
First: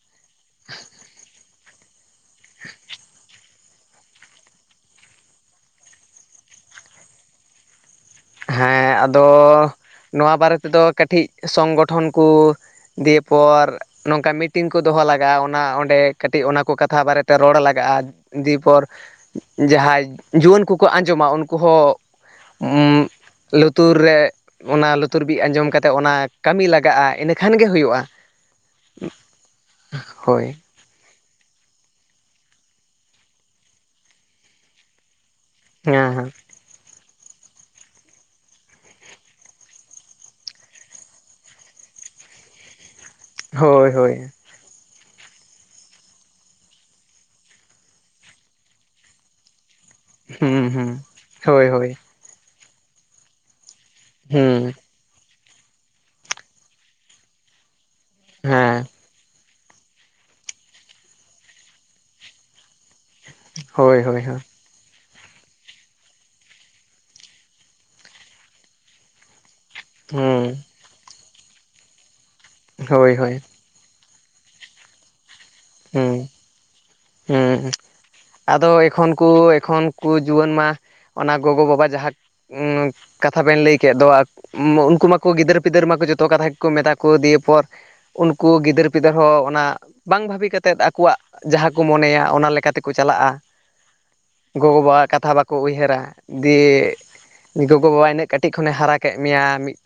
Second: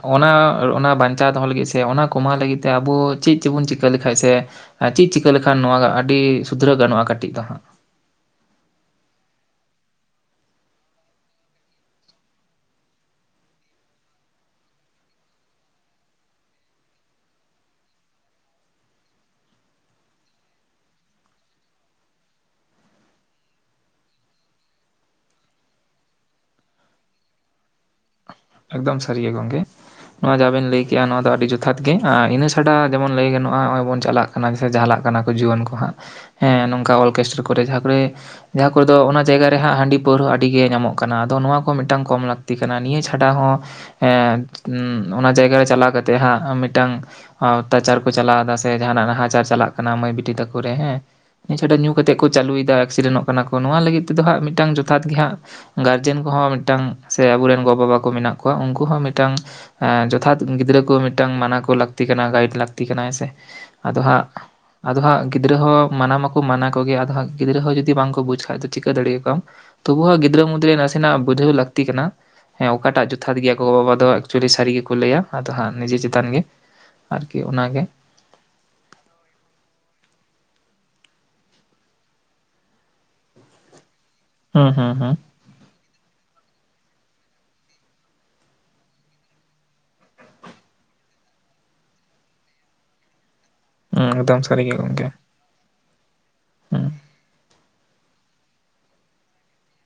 ᱚᱱᱟ ᱵᱟᱧᱪᱟᱣ ᱫᱚᱦᱚ ᱞᱟᱹᱜᱤᱫ ᱥᱮ ᱚᱱᱟ ᱠᱚᱢᱟᱣ ᱞᱟᱹᱜᱤᱫ ᱛᱮ ᱟᱵᱚ ᱪᱮᱫ ᱪᱮᱫ ᱵᱚᱱ ᱪᱤᱠᱟᱹ ᱞᱮᱠᱷᱟᱡ ᱥᱮ ᱪᱮᱫ ᱪᱤᱠᱟᱹ ᱞᱮᱠᱷᱟᱱ ᱱᱚᱣᱟ ᱟᱹᱰᱤ ᱥᱩᱫᱷᱨᱟᱹᱣ ᱜᱟᱱᱚᱜᱼᱟ ᱠᱟᱹᱴᱤᱡ ᱫᱚ ᱦᱟᱸᱜ ᱦᱮᱸ ᱟᱫᱚ ᱱᱚᱣᱟ ᱵᱟᱨᱮ ᱛᱮᱫᱚ ᱠᱟᱹᱴᱤᱡ ᱥᱚᱝᱜᱚᱴᱷᱚᱱ ᱠᱚ ᱫᱤᱭᱮ ᱯᱚᱨ ᱱᱚᱝᱠᱟ ᱢᱤᱴᱤᱱ ᱠᱚ ᱫᱚᱦᱚ ᱞᱟᱜᱟᱜᱼᱟ ᱚᱱᱟ ᱚᱸᱰᱮ ᱠᱟᱹᱴᱤᱜ ᱚᱱᱟ ᱠᱚ ᱠᱟᱛᱷᱟ ᱵᱟᱨᱮᱛᱮ ᱨᱚᱲ ᱞᱟᱜᱟᱜᱼᱟ ᱫᱤᱭᱯᱚᱨ ᱡᱟᱦᱟᱸᱭ ᱡᱩᱣᱟᱹᱱ ᱠᱚᱠᱚ ᱟᱸᱡᱚᱢᱟ ᱩᱱᱠᱩ ᱦᱚᱸ ᱞᱩᱛᱩᱨ ᱨᱮ ᱚᱱᱟ ᱞᱩᱛᱩᱨ ᱵᱤᱜ ᱟᱸᱡᱚᱢ ᱠᱟᱛᱮᱜ ᱚᱱᱟ ᱠᱟᱹᱢᱤ ᱞᱟᱜᱟᱜᱼᱟ᱾ ᱤᱱᱮ‌ ᱠᱷᱟᱱ ᱜᱮ ᱦᱳᱭᱳᱜᱼᱟ ᱾ ᱮᱠᱫᱚᱢ ᱥᱟᱹᱨᱤ ᱜᱮ ᱜᱚᱝᱠᱮ ᱱᱚᱣᱟ ᱦᱳᱭ ᱡᱟᱵᱮᱱ ᱞᱟᱹᱭ ᱠᱮᱜᱼᱟ ᱱᱚᱣᱟ ᱫᱚ ᱟᱹᱰᱤ ᱡᱚᱛᱷᱟᱛ ᱜᱮ ᱟᱨ ᱤᱱᱟᱹ ᱪᱷᱟᱰᱟ ᱡᱮᱢᱚᱱ ᱞᱟᱹᱭ ᱜᱟᱱᱚᱜᱼᱟ ᱱᱚᱜᱼᱚᱭ ᱵᱚᱱ ᱪᱟᱞᱟᱜ ᱠᱟᱱᱟ ᱥᱮ ᱡᱟᱦᱟᱞᱟᱜ ᱠᱟᱱᱟ ᱠᱚ ᱡᱩᱣᱟᱹᱱ ᱠᱚ ᱦᱟᱸᱜ ᱦᱮᱸ ᱦᱮᱸ ᱱᱚᱝᱠᱟ ᱚᱨᱠᱮᱥᱴᱟᱨ ᱠᱚᱨᱮ ᱡᱟᱦᱟᱸ ᱠᱚᱨᱮ ᱡᱟᱦᱟᱸ ᱠᱚᱨᱮᱫᱚ ᱚᱱᱟ ᱡᱟᱭᱜᱟ ᱨᱮ ᱦᱟᱸᱜ ᱦᱟᱺᱰᱤ ᱯᱟᱹᱣᱨᱟᱹ ᱟᱹᱰᱤ ᱜᱮ ᱧᱟᱢᱚᱜ ᱠᱟᱱᱟ ᱟᱫᱚ ᱱᱚᱣᱟ ᱠᱚ ᱢᱤᱫᱴᱟᱝ ᱠᱚᱢ ᱞᱟᱹᱠᱛᱤ ᱠᱟᱱᱟ ᱱᱤᱭᱟᱹ ᱪᱷᱟ ᱪᱷᱟᱰᱟ ᱦᱚᱸ ᱦᱳᱭ ᱮ ᱦᱳᱭ ᱚᱱᱟ ᱡᱟᱭᱜᱟ ᱨᱮ ᱪᱟᱞᱟᱣ ᱠᱟᱛᱮᱜ ᱦᱟᱸᱜ ᱢᱤᱜᱴᱟᱝ ᱚᱛᱛᱟᱪᱟᱨ ᱠᱚ ᱪᱟᱞᱟᱣᱮᱫᱟ ᱥᱮ ᱡᱟᱦᱟᱱᱟᱜ ᱱᱟᱦᱟᱪᱟᱨ ᱪᱟᱞᱟᱜ ᱠᱟᱱᱟ ᱢᱟᱹᱭ ᱵᱤᱴᱤ ᱛᱟᱠᱚ ᱦᱩᱸ ᱨᱮ ᱦᱩᱸ ᱦᱮᱸ ᱱᱤᱭᱟᱹ ᱦᱳᱭ ᱪᱷᱟᱰᱟ ᱦᱳᱭ ᱧᱩ ᱠᱟᱛᱮ ᱠᱚ ᱪᱟᱹᱞᱩᱭᱫᱟ ᱮᱠᱥᱤᱰᱮᱱᱚᱜ ᱠᱟᱱᱟ ᱠᱚ ᱱᱚᱣᱟ ᱞᱟᱹᱜᱤᱫ ᱛᱮᱫᱚ ᱦᱟᱸᱜ ᱦᱩᱸ ᱢᱤᱫᱴᱟᱝ ᱡᱚᱛᱷᱟᱛ ᱜᱮ ᱦᱟᱸᱜ ᱜᱟᱨᱡᱮᱱ ᱠᱚᱦᱚᱸ ᱢᱤᱫᱴᱟᱝ ᱥᱮ ᱟᱵᱚᱨᱮᱱ ᱜᱚ-ᱵᱟᱵᱟ ᱠᱚ ᱢᱮᱱᱟᱜ ᱠᱚᱣᱟ ᱩᱝᱠᱩ ᱦᱮᱸ ᱦᱚᱸ ᱢᱤ ᱴᱟᱝ ᱮ ᱡᱚᱛᱷᱟᱛ ᱜᱤᱫᱽᱨᱟᱹ ᱠᱚ ᱢᱤᱫᱴᱟᱝ ᱢᱟᱱᱟ ᱠᱚ ᱞᱟᱹᱠᱛᱤ ᱠᱟᱱᱟ ᱜᱟᱭᱤᱰ ᱞᱟᱹᱠᱛᱤ ᱠᱟᱱᱟ ᱦᱮᱸ ᱥᱮ, ᱦᱳᱭ ᱟᱫᱚ ᱦᱳᱭ ᱦᱟᱸᱜ ᱦᱳᱭ ᱟᱫᱚ ᱦᱟᱸᱜ ᱜᱤᱫᱽᱨᱟᱹ ᱦᱚᱸ ᱢᱟᱱᱟ ᱢᱟᱠᱚ ᱢᱟᱱᱟ ᱠᱚᱜᱮᱭᱟ ᱟᱫᱚ ᱦᱟᱜ ᱜᱤᱫᱽᱨᱟᱹ ᱦᱚᱸ ᱡᱚᱫᱤ ᱵᱟᱝᱠᱚ ᱵᱩᱡᱽ ᱠᱷᱟᱡ ᱫᱚ ᱪᱤᱠᱟᱹ ᱫᱟᱲᱮᱭᱟ ᱠᱚᱣᱟᱢ᱾ ᱛᱚᱵᱩ ᱦᱚᱸ ᱜᱤᱫᱽᱨᱟᱹ ᱦᱩᱸ ᱢᱩᱫᱽᱨᱮ ᱱᱟᱥᱮᱱᱟᱜ ᱵᱩᱡᱷᱟᱹᱣ ᱞᱟᱹᱠᱛᱤ ᱠᱟᱱᱟ ᱦᱮᱸ ᱚᱠᱟᱴᱟᱜ ᱦᱳᱭ ᱦᱳᱭ ᱡᱚᱛᱷᱟᱛ ᱜᱮᱭᱟ ᱜᱚ-ᱵᱟᱵᱟ ᱫᱚ ᱮᱠᱪᱩᱭᱮᱞᱤ ᱥᱟᱹᱨᱤ ᱜᱮᱠᱚ ᱞᱟᱹᱭᱟ ᱟᱫᱚ ᱦᱟᱸᱜ ᱱᱤᱡᱮ ᱦᱩᱸ ᱪᱮᱛᱟᱱ ᱜᱮ ᱟᱨᱠᱤ ᱦᱩᱸ ᱚᱱᱟᱜᱮ ᱟᱫᱚ ᱮᱠᱷᱚᱱ ᱠᱚ ᱮᱠᱷᱚᱱ ᱠᱚ ᱡᱩᱣᱟᱹᱱ ᱢᱟ ᱚᱱᱟ ᱜᱚᱜᱚ-ᱵᱟᱵᱟ ᱡᱟᱦᱟᱸ ᱠᱟᱛᱷᱟ ᱵᱮᱱ ᱞᱟᱹᱭ ᱠᱮᱜ ᱫᱚ ᱦᱩᱸ ᱦᱩᱸ ᱩᱝᱠᱩ ᱦᱩᱸ ᱢᱟᱠᱚ ᱜᱤᱫᱟᱹᱨᱟᱹ ᱯᱤᱫᱟᱹᱨ ᱢᱟ ᱠᱚ ᱡᱚᱛᱚ ᱠᱟᱛᱷᱟ ᱜᱮᱠᱚ ᱢᱮᱛᱟ ᱠᱚ ᱫᱤᱭᱮ ᱯᱚᱨ ᱩᱱᱠᱩ ᱜᱤᱫᱟᱹᱨ ᱯᱤᱫᱟᱹᱨ ᱦᱚᱸ ᱚᱱᱟ ᱵᱟᱝ ᱵᱷᱟᱹᱵᱤ ᱠᱟᱛᱮᱫ ᱟᱠᱚᱣᱟᱜ ᱡᱟᱦᱟᱸ ᱠᱚ ᱢᱚᱱᱮᱭᱟ ᱚᱱᱟ ᱞᱮᱠᱟ ᱛᱮᱠᱚ ᱪᱟᱞᱟᱜᱼᱟ ᱮᱠᱫᱚᱢ ᱥᱟᱹᱨᱤ ᱜᱮ ᱜᱚᱢᱠᱮ ᱜᱚᱜᱚᱼᱵᱟᱣᱟᱜ ᱠᱟᱛᱷᱟ ᱵᱟᱠᱚ ᱩᱭᱦᱟᱹᱨᱟ ᱦᱩᱸ ᱫᱤᱭᱮ ᱜᱚᱜᱚ-ᱵᱟᱵᱟ ᱤᱱᱟᱹᱜ ᱠᱟᱹᱴᱤᱜ ᱠᱷᱚᱱᱮ ᱦᱟᱨᱟ ᱠᱮᱜ ᱢᱮᱭᱟ ᱢᱤᱫᱴᱟᱝ